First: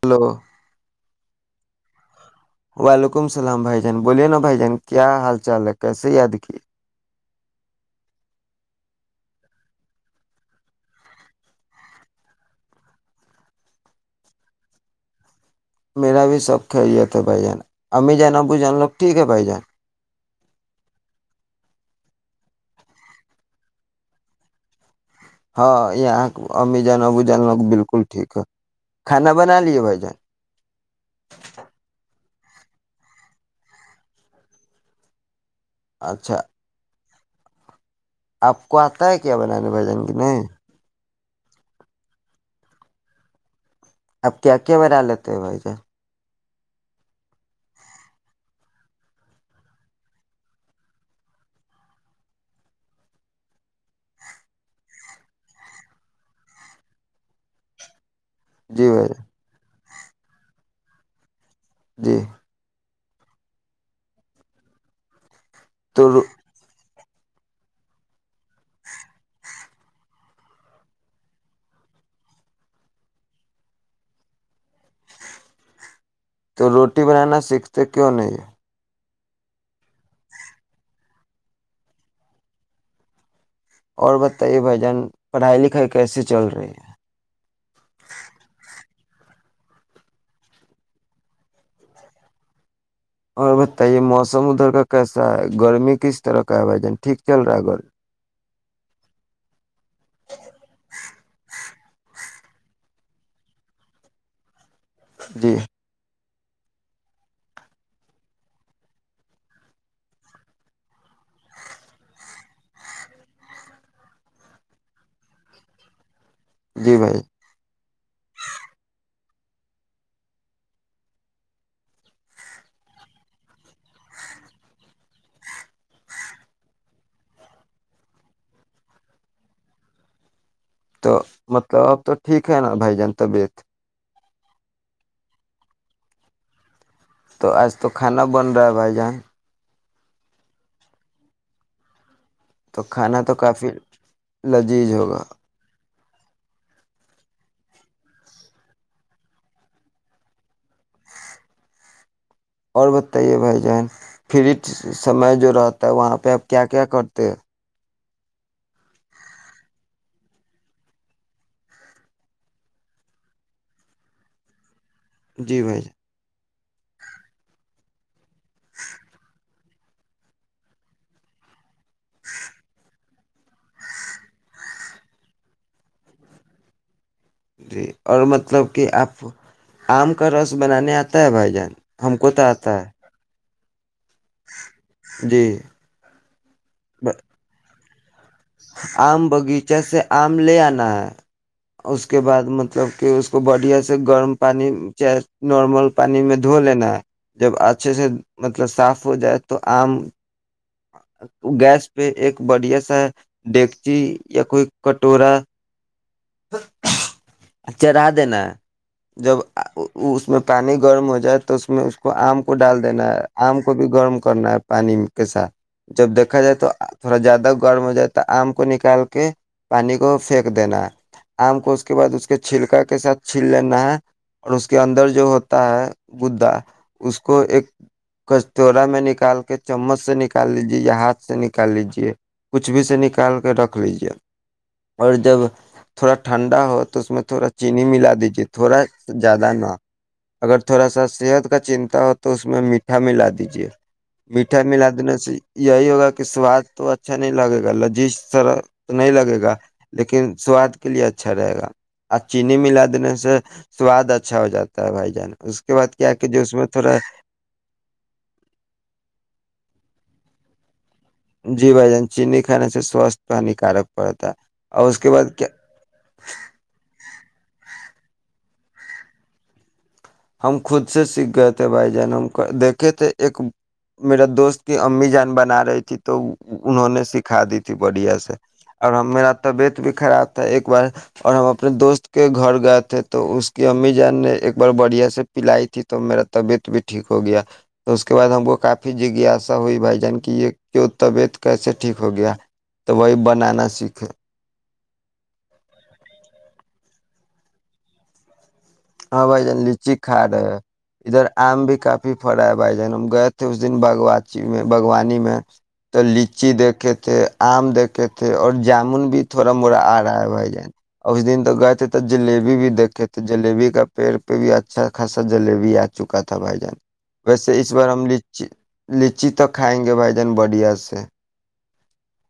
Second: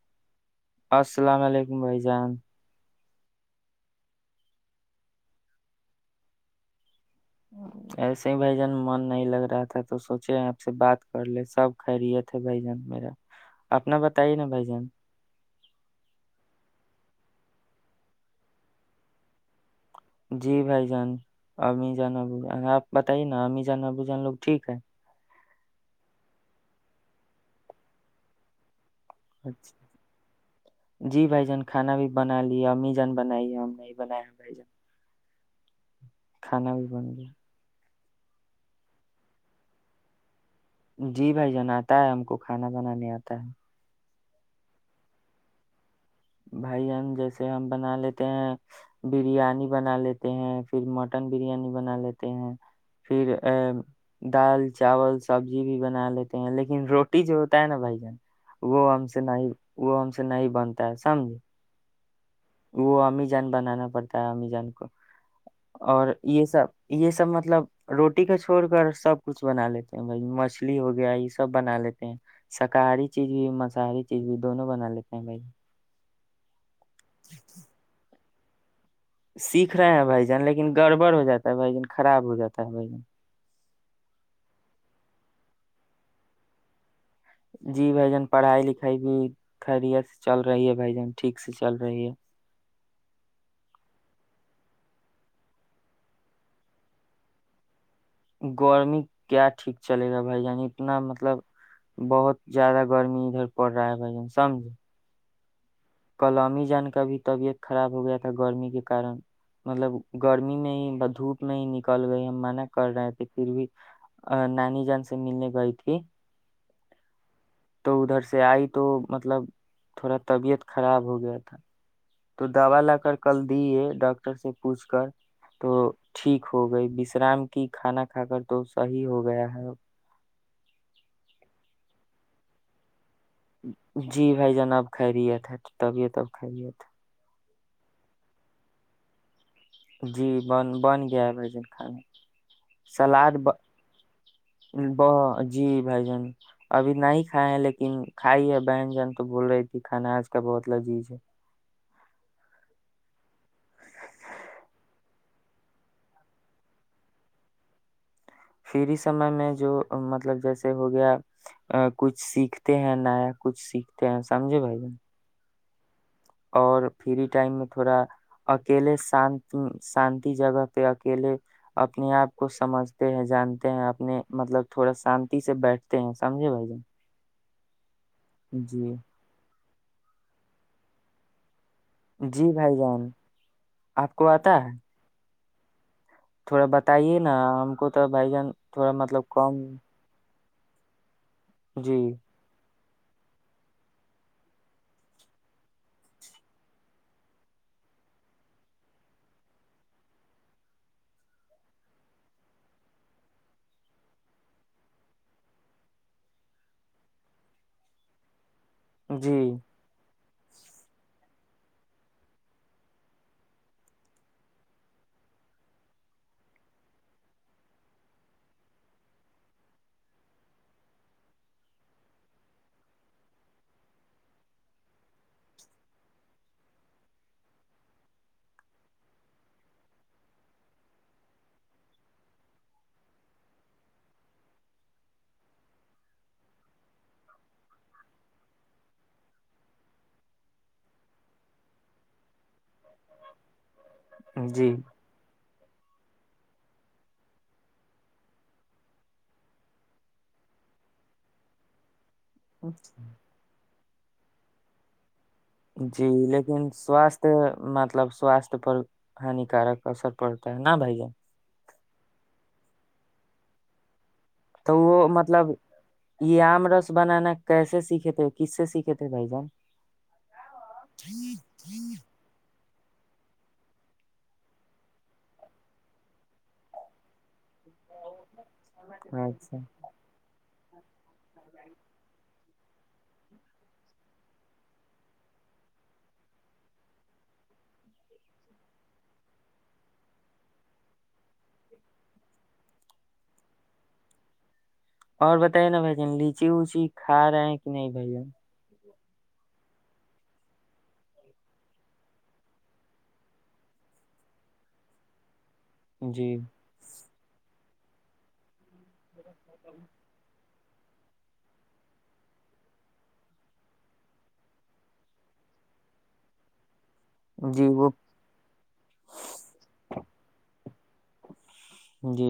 hello السلام علیکم بھائی جان وعلیکم السلام بھائی جان بوولے نا بھائی جان کیا حال چال ہے کیسے یاد کیے ایسے ہی بھای جان من نہیں لگ رہا تھا تو سوچے آپ سے بات کر لے سب خیریت ہے بھای جان میرا اپنا بتائیے نا بھائی جان میرا بھی سب خیریت ہے بھائی جان ا می جان ابو جان لوگ ٹھیک ہے بھائی جان جی بھائی جان امی جان ابو جان آپ بتائیے نا امی جان ابو جان لوگ ٹھیک ہے ہاں یہاں امی جان ابو جان لوگ بالکل ٹھ ہے کھانا بنا اچ لیے بھائی جان جی بھائی جان کھانا بھی بنا لی امی جان بنائی ہے ہم نے بنایا بھائی جان اچھا کھانا بھی بن گیا آپ کو آتا ہے کیا بنانا بھجن کے نہیں جی بھائی جان آتا ہے ہم کو کھانا بنانے آتا ہے اب کیا کیا بجا لیتے ہو بھائی ج بھائی جان جیسے ہم بنا لیتے ہیں بریانی بنا لیتے ہیں پھر مٹن بریانی بنا لیتے ہیں پھر ا دال چاول سبزی بھی بنا لیتے ہیں لیکن روٹی جو ہوتا ہے نا بھائی جان وہ جی ہم بھائی سے جان نہیں وہ ہم سے نہیں بنتا سمج جی وہ امی جان بنانا پڑتا ہے امی جان کو تو اور رو- یہ سب یہ سب مطلب روٹی کا چھوڑ کر سب کچھ بنا لیتے ہیں بھائی مچھلی ہو گیا یہ سب بنا لیتے ہیں شاکاہاری چیز بھی مساہاری چیز بھی دونوں بنا لیتے ہیں بھائی تو روٹی بنانا سیکھتے کیوں نہیں ہے سیکھ رہے ہیں بھائی جان لیکن گڑبڑ ہو جاتا ہے بھائی جن خراب ہو جاتا ہے بھ جن اور بتائیے بھ جان پڑھائی لکھائی کیسے چل رہی ہے جی بھ جان پڑھائی لکھائی بھی خیریت سے چل رہی ہے بائی جن ٹھیک سے چل رہی ہے اور بتائیے موسم ادھر کا کیسا ہے گرمی کس طرح کا ہے بھائی جان ٹھیک چل رہا ہے گھر گرمی کیا ٹھیک چلے گا بھائی جان اتنا مطلب بہت زیادہ گرمی ادھر پڑ رہا ہے بھائی جان سمجھ جی کلاممی جان کا بھی طبیعت خراب ہو گیا تھا گرمی کے کارن مطلب گرمی میں ہی دھوپ میں ہی نکل گئی ہم منع کر رہے تھے پھر بھی نانی جان سے ملنے گئی تھی جی بھائی تو ادھر سے آئی تو مطلب تھوڑا طبیعت خراب ہو گیا تھا تو دوا لا کر کل دیے ڈاکٹر سے پوچھ کر تو ٹھیک ہو گئی وشرام کی کھانا کھا کر تو صحیح ہو گیا ہے تو مطلب اب تو ٹھیک ہے نا بھائی جان طبیعت جی بھائی جان آب خیریت ہے طبیعت اب خیریت ہے تو آج تو کھانا بن رہا ہے بھائی جان جی بن بن گیا ہے وجن کھانا تو کھانا تو سلاد ب... کافی لذیذ ب... ہوگا جی بھائی جان ابھی نہیں کھائے ہیں لیکن کھائی ہے بہن جن تو بول رہی تھی کھانا آج کا بہت لذیذ ہے اور بتائیے بھائی جان پھر سمے جو رہتا ہے وہاں پہ آپ کیا کیا کرتے ہیں فری سمے میں جو مطلب جیسے ہو گیا کچھ سیکھتے ہیں نیا کچھ سیکھتے ہیں سمجھے بھائی ج جی بھائی جان اور فری ٹائم میں تھوڑا اکیلے شانت شانتی جگہ پہ اکیلے اپنے آپ کو سمجھتے ہیں جانتے ہیں اپنے مطلب تھوڑا شانتی سے بیٹھتے ہیں سمجھے بھائی جان جی اور مطلب کہ جی آپ آم کا رس بنانے آتا ہے بھائی جان ہم کو تو جی بھائی آتا جان ہے آپ کو آتا ہے جی تھوڑا بتائیے نا ہم کو تو بھائی جان تھوڑا مطلب آم کم باغیچہ سے آم لے آنا ہے جی اس کے بعد مت مطلب کہ اس کو بڑھیا سے گرم پانی چاہے نارمل پانی میں دھو لینا ہے جب اچھے سے مطلب صاف ہو جائے تو آم گیس پہ ایک بڑھیا سا ڈگچی یا کوئی کٹورا چ رہا دینا جب جی اس میں پانی گرم ہو جائے تو اس میں اس کو آم کو ڈال دینا ہے آم کو بھی گرم کرنا ہے پانی کے ساتھ جب دیکھا جائے تو تھوڑا زیادہ گرم ہو جائے تو آم کو نکال کے پانی کو پھینک دینا ہے آم کو اس کے بعد اس کے چھلکا کے ساتھ چل لینا ہے اور اس کے اندر جو ہوتا ہے گدا اس کو ایک کچورا میں نکال کے چمچ سے نکال لیجے یا ہاتھ سے نکال لیجے کچھ بھی سے نکال کے رکھ لیجے اور جب تھوڑا ٹھنڈا ہو تو اس میں تھوڑا چینی ملا دیجیے تھوڑا زیادہ نہ اگر تھوڑا سا صحت کا چنتا ہو تو اس میں میٹھا ملا دیجے میٹھا جی ملا دینے سے یہی ہوگا کہ سواد تو اچھا نہیں لگے گا لذیذ سرح نہیں لگے گا لیکن سواد کے لیے اچھا رہے گا آ چینی ملا دینے سے سواد اچھا ہو جاتا ہے بھائی جان اس کے بعد جی کیا کہ جو اس لیکن میں تھوڑا سواستھ مطلب سواستھ پر ہانیکارک اثر پڑتا ہے نا بائی جان جی بائی جان جان چیننی کھا سے سوستھ ہانیکارک پڑتا ہے تو اور وہ اس کے بعد کیا مطلب یہ آم رس بنانا کیسے سیکھے تھے کس سے سیکھے تھے بھائی جان ہم خود سے سیکھ گئے تھے بھائی جان ہم دیکھ س تھے ایک میرا دوست کی امی جان بنا رہی تھی تو انہوں نے سکھا دی تھی ت بڑھیا سے اور ہم میرا اچھا طبیعت بھی خراب تھا ایک [inaudible] اور ہم اپنے دوست کے گھر گئے تھے تو اس کی امی جان نے ایک بار بڑھیا سے ے پلائی تھی تو میرا طبیعت بھی ٹھیک ہو گیا اس کے بعد ہم کو کافی جگاسا ہوئی بھائی جان کی یہ کیوں طبیعت کیسے ٹھیک ہو گیا تو وہی بنانا سیکھے اور بتے نا بھائی جن لیچی ووچی کھا رہے ہیں کہ نہیں بھائی جن ہاں بھائی جان لچی کھا رہے ہیں ادھر آم بھی کافی پڑا ہے بھائی جان ہم گئے تھے اس دن باوچی میں باغوانی میں تو جی لچی دیکھے تھے آم دیکھے تھے اور جامن بھی تھوڑا موڑا آ رہا ہے بھائی جان اس دن تو گئے تھے تو جلیبی بھی دیکھے تھے جلیبی کا پیڑ پہ بھی اچھا خاصا جلیبی آ چکا تھا بھائی جان ویسے جی اس بار وہ ہمچی لچی توک کھائیں گے بھائی جان بڑھیا سے جی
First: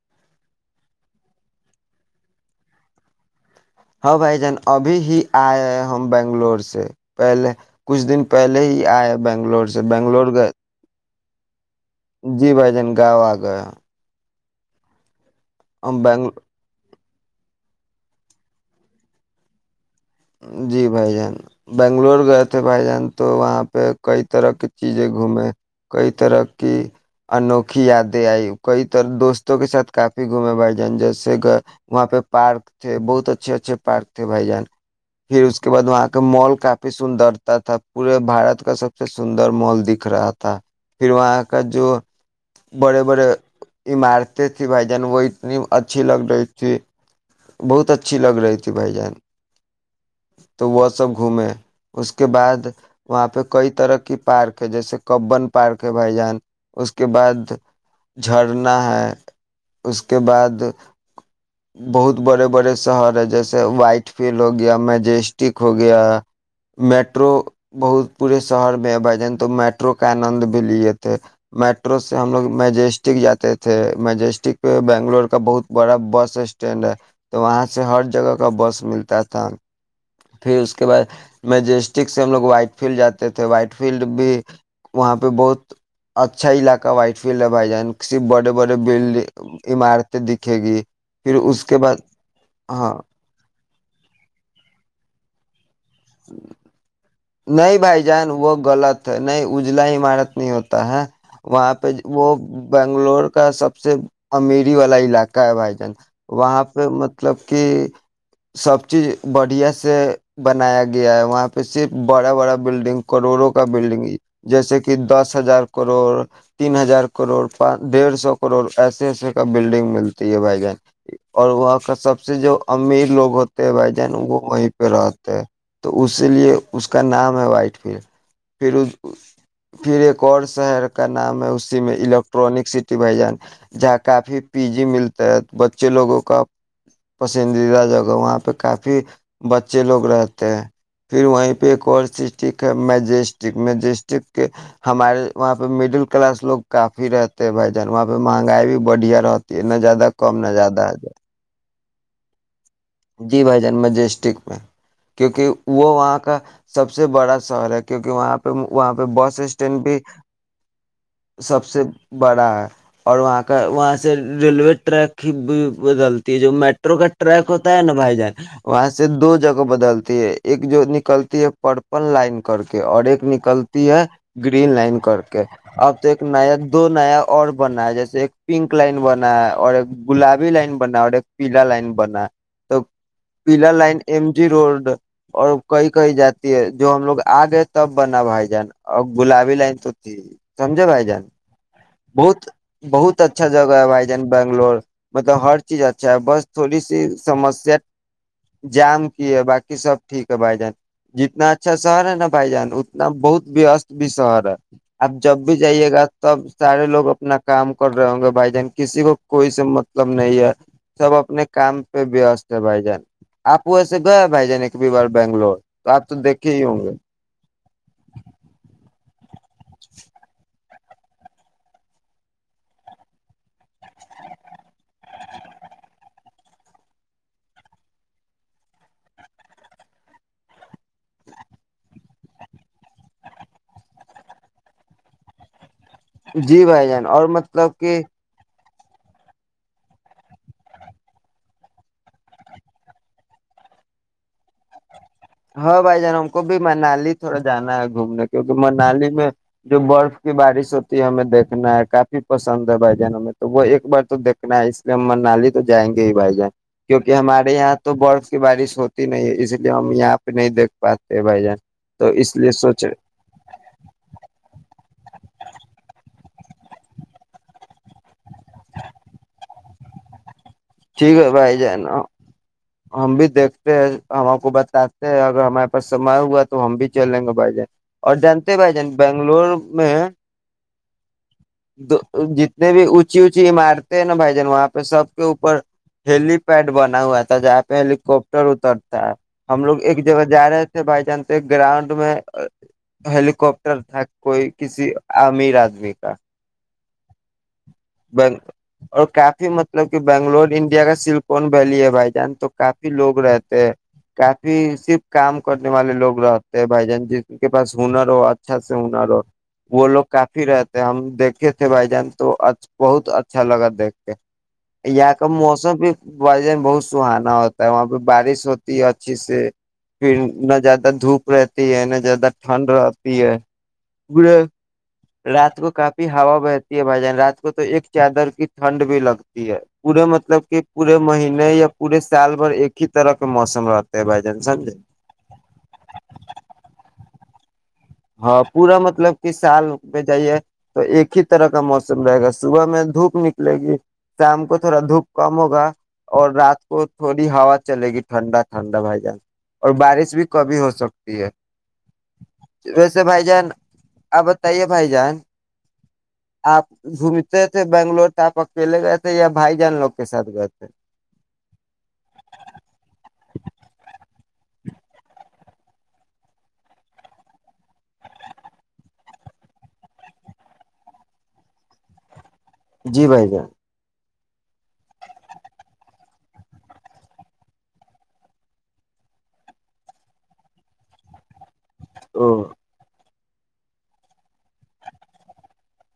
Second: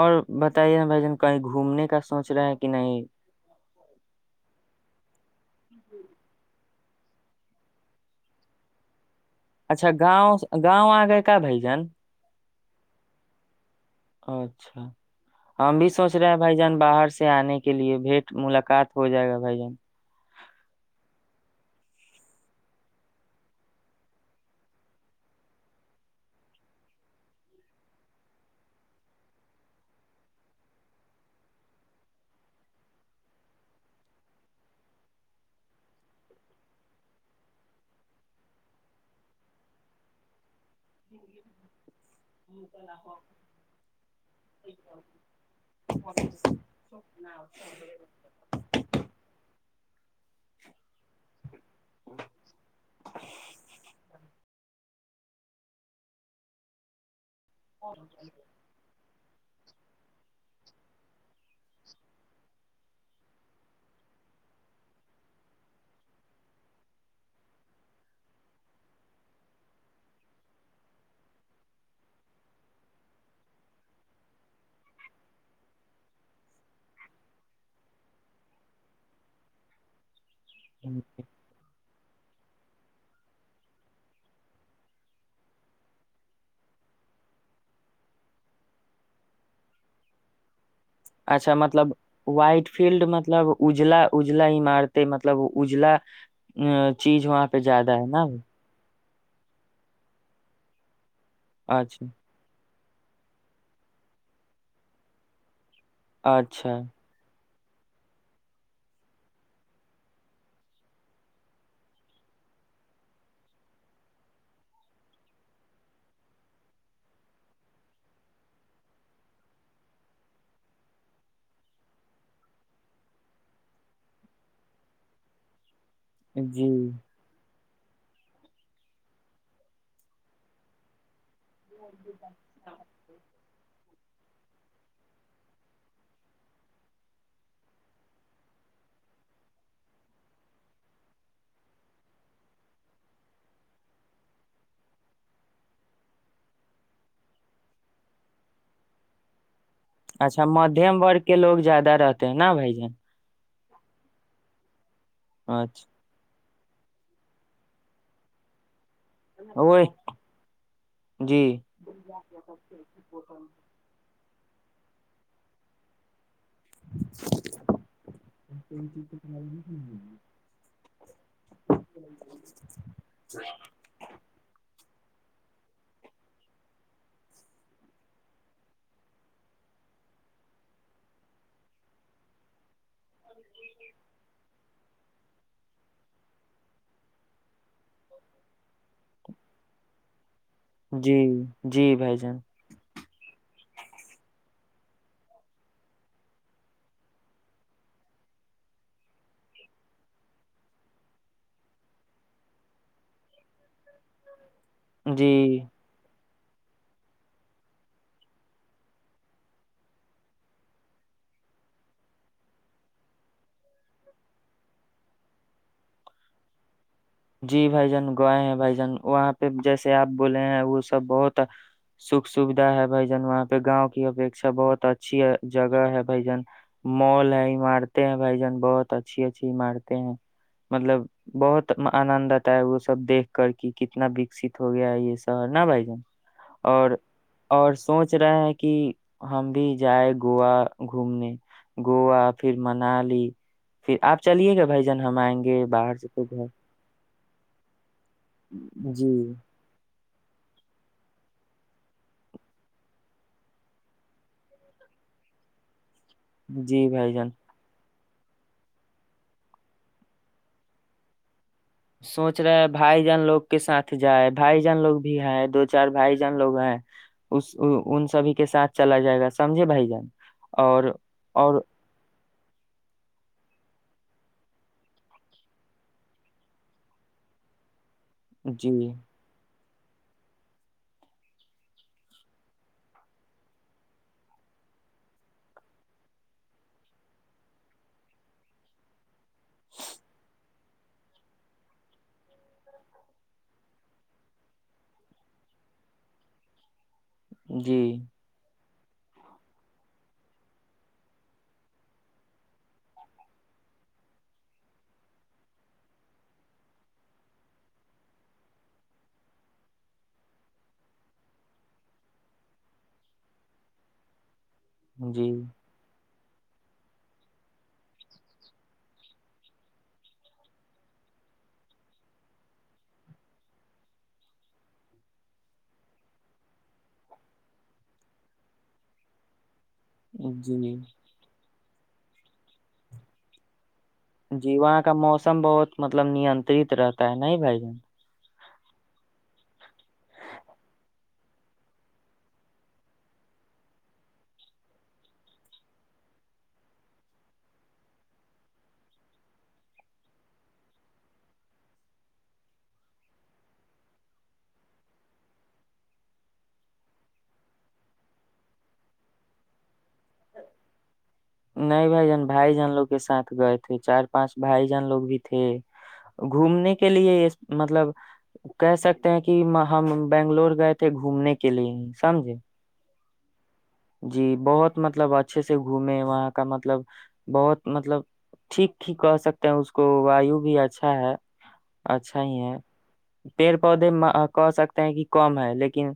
اور بتائیے نا بھائی جان کہیں گھومنے کا سوچ رہا ہے کہ نہیں ہ بھائی جان ابھی ہی آئے ہیں ہم بنگلور سے پہلے کچھ دن پہلے ہی آئے بنگلور سے اچھا بنگلور گاؤں گئے گاؤں آ گئے کا بھائی جان جی بھائی جان گاؤ آ گئے اچھا ہم بھی سوچ رہے بنگ ہیں بھائی جان باہر سے سے آنے کے لیے بھیٹ ملاقات ہو جائے گا بھائی جان جی بھائی جان بنگلور گئے تھے بھائی جان تو وہاں پہ کئی طرح کی چیزیں گھومے کئی طرح کی انوکھی یادیں آئی کئی طرح دوستوں کے ساتھ کافی گھومے بھائی جان جیسے گئے وہاں پہ پارک تھے بہت اچھے اچھے پارک تھے بھائی جان پھر اس کے بعد وہاں کا مال کافی سندرتا تھا پورے بارت کا سب سے سندر مال دکھ رہا تھا پھر وہاں کا جو بڑے بڑے عمارتیں تھھی بھائی جان وہ اتنی اچھی لگ رہی تھی بہت اچھی لگ رہی تھی بھائی جان تو وہ سب گھومے اس کے بعد وہاں پہ کئی طرح کی پارک ہے جیسے کبن پارک ہے بھائی جان اس کے بعد جھرنا ہے اس کے بعد بہت بڑے بڑے شہر ہے جیسے وائٹ فیلڈ ہو گیا مجیسٹک ہو گیا میٹرو بہت پورے شہر میں ہے بھائی جان تو میٹرو کا آنند بھی لیے تھے میٹرو سے ہم لوگ مجیسٹک جاتے تھے مجیسٹک پہ بنگلور کا بہت بڑا بس اسٹ اسٹینڈ ہے تو وہاں سے ہر جگہ کا بس ملتا تھا پھر اس کے بعد میں جیس ٹیک سے ہم لوگ وائٹ فیلڈ جاتے تھے وائٹ فیلڈ بھی وہاں پہ بہت اچھا علاقہ وائٹ فیلڈ ہے بھائی جان کرف بڑے بڑے بڈ عمارتیں دکھے گی پھر اچھا اس کے مطلب بعد وائٹ ہاں فیلڈ مطلب اجلا اجلا ہی مارتے مطلب اجلا ا چ [unintelligible] نہیں بھائی جان وہ غلط نہیں اجلا عمارت نہیں ہوتا ہے وہاں پہ اچھا وہ بنگلور کا سب سے امیری والا علاقہ ہے بھائی وہاں اچھا پہ مطلب کہ سب چیز بڑھیا سے بنایا گیا ہے وہاں پہ صرف بڑا بڑا بلڈنگ کروڑوں کا بلڈنگ جیسے کہ دس ہزار کروڑ تین ہزار کروڑ پان ڈیڑھ سو کروڑ ایسے ایسے کا بلڈنگ ملتی ہے بھائی جان اور وہاں کا سب سے جو امیر لوگ ہوتے ہیں بھائی جان وہ وہیں پہ رہتے ہیں تو اسی لیے جی اس کا نام ہے وائٹ پھر پھر پھر ایک اور شہر کا نام ہے اسی میں الیکٹرک سٹی بہ جان جہاں کافی پی جی ملتا ہے بچے لوگوں کا پسندیدہ جگہ وہاں پہ کافی بچے لوگ رہتے ہیں پھر وہیں پہ ایک اور سسٹک ہے مجیسٹک مجیسٹک کے ہمارے وہاں پہ مڈل کلاس لوگ کافی رہتے ہیں بھائی جان وہاں پہ مہنگائی بھی بڑھیا رہتی نہ زیادہ کم نہ زیادہ ہے جائے تے ہیں نہ بائی جان جی بھائی جان م ڈسٹک میں کیونکہ وہ وہاں کا سب سے بڑا شہر ہے کیونکہ وہاں پہ وہاں پہ بس اچھا وہ اسٹینڈ بھی جی سب سے بڑا ہے اور وہاں کا وہاں سے ریلو ریک ہی ب بدلتا یہ جو میٹرو کا ٹریک ہوتا ن بھائی جائے وہاں سے دو جگہ بدلتی ہے ایک جو نکلتی ہے پرپل لائن کر کے اور ایک نکلتی ہے گرین لائن کر کے اب تو ایک نیا دو نیا اور بنا ہے جیسے ایک پنک لائن بنا ہے اور ایک گلابی لائن بنا اور ایک پیلا لائن بنا توب پیلا لائن ایم جی روڈ اور کہیں کہیں جاتی ہے جو ہم لوگ آ گئے تب بنا بھائی جان اور گلابی لائن تو تھی سمجھے بھائی جی جان جی بھائی جان بہت بہت اچھا جگہ ہے بھائی جان بنگلور مطلب ہر چیز اچھا ہے بس تھوڑی سی سمسیا جام کی ہے باقی سب ٹھیک ہے بھائی جان جتنا اچھا شہر ہے نا بھائی جان اتنا بہت وست بھی شہر ہے آپ جی جب بھی جائیے گا تب سارے لوگ اپنا کام کر رہے ہوں گے بھائی جان کسی کو کوئی سے مطلب نہیں ہے سب اپنے کام پہ بیست ہے بھائی جان آپ ویسے گئے بھائی جان ایک بھی بار بنگلور تو آپ تو دیکھے ہی ہوں گے جی بھائی جان گوئے ہیں بھائی جان وہاں پہ جیسے آپ بولے ہیں وہ سب بہت سکھ سوھا ہے بھائی جان وہاں پہ گاؤں کی اپیکھا بہت اچھی جگہ ہے بھائی جان مال ہے عمارتیں ہیں بھائی جان بہت اچھی اچھی عمارتیں ہیں مطلب بہت آنند آتا ہے وہ سب دیکھ کر کے کتنا وکست ہو گیا ہے یہ شہر نا بھائی جان جی بھائی جان اور مطلب کہ سوچ رہے ہیں کہ ہم بھی جائ گووا گھومنے گووا پھر منالی پھر آپ چلیے گا بھائی ہم آئیں گے باہر سے تو گھر نال ہی تھوڑا جانا ہےگا گھومنے کیونکہ منالی جی میں جو برف بارش ہوتی ہے ہمیں دیکھنا ہے کافی پسند ہے بھائی جان ہمیں تو وہ ایک بار تو دیکنا ہے اس لیے ہم منالی تو جائیں گے ہی بھائی جائے جی بھائی کیونکہ جان ہمارے یہاں تو برف کی بارش ہوتی نہیں ہے اس لیے ہم یہاں نہیں دھ پاتے بھائی جان تو اس سوچ لیے رہے ہے بھائی جان لوگ کے ساتھ جائے بھائی جان لوگ بھی ہے دو چار بھائی جان لوگ ہیں اس ان سبھی کے ساتھ چلا جائے گا سمجھے بھائی جان اور ٹھیک ہے بھائیائی اور جائے نا ہم بھی دیکھ ہم آ کو بتاتے ہیں اگر ہمارے پاس سما ہوا تو ہم بھی چلیں گے بھائی جان اور جانتے بھائی جی جان بنگلور میں جتنے بھی اونچی اونچی عمارتیں ہیں نا بھائی جان وہاں پہ سب کے اوپر ہیلی پیڈ بنا ہوا تھا جہاں پہ ہیلییکپٹر اترتا ہم لوگ ایک جگہ جا رہے تھے بائی چانس ایک گراؤنڈ میں ہیلییکپٹر تھا کوئی کسی امیر آدمی کا جی اور کافی مطلب کہ بنگلور انڈیا کا سلکون ویلی ہے بھائی جان تو کافی لوگ رہتے ہیں کافی صرف کام کرنے والے لوگ رہتے ہیں بھائی جان جن کے پاس ہنر ہو اچھا سے ہنر ہو وہ لوگ کافی رہتے ہیں ہم دیکھے تھے بھائی جان تو بہت اچھا لگا دیکھ کے یہاں کا جی موسم بھائی جان بہت سہانا ہوتا ہے وہاں پہ بارش ہوتی ہے اچھی سے پھر نہ زیادہ دھوپ رہتی ہے نہ زیادہ ٹھنڈ رہتی ہے پورے رات کو کافی ہوا بہتی ہے بھائی جان رات اس کو تو ایک چادر کی ٹھنڈ بھی لگتی ہے پورے مطلب کہ جی پورے مہینے یا پورے سال بھر ایک ہی طرح کے موسم رہ جی وہاں کا موسم بہت مطلب نیترت رہتا ت نہیں بھ جان ہاں پورا مطلب کہ سال پہ جائیے تو ایک ہی طرح کا موسم رہے گا صبح میں دھوپ نکلے گی شام کو تھوڑا دھوپ کم ہوگا اور رات کو تھوڑی ہوا چلے گی ٹھنڈا ٹھنڈا بھائی جانس اور بارش بھی کبھی ہو سکتی ہے ویسے بھائی جان آپ بتائیے بھائی جان آپ گھومتے تھے بنگلور تو آپ اکیلے گئے تھے یا بھائی جان لوگ کے ساتھ گئے تھے نہیں بھائی جان بھائی جان لوگ کے ساتھ گئے تھے چار پانچ بھائی جان لوگ بھی تھے گھومنے کے لیے مطلب کہہ سکتے ہیں کہ ہم بنگلور گئے تھے گھومنے کے لیے سمجھے جی بھائی جان جی بہت مطلب اچھے سے گھومے وہاں کا مطلب بہت مطلب ٹھیک ہیھ کہ سکتے ہیں اس کو وایو بھی اچھا ہے اچھا او ہی ہے پیڑ پودے کہ سکتے ہیں کہ کم ہے لیکن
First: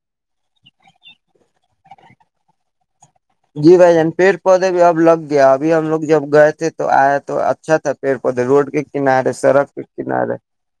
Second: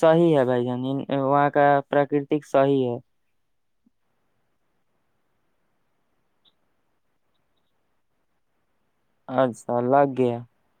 صحی ہے بھائی جان وہاں کا پراکرتک شاہی ہے جی بھ جان پیڑ پودے بھی اب لگ گیا ابھی ہم لوگ جب گئے تھے تو آیا تو اچھا تھا پیڑ پودے روڈ کے کنار ہے سرک پ اچھا لگ کنار گیا ہے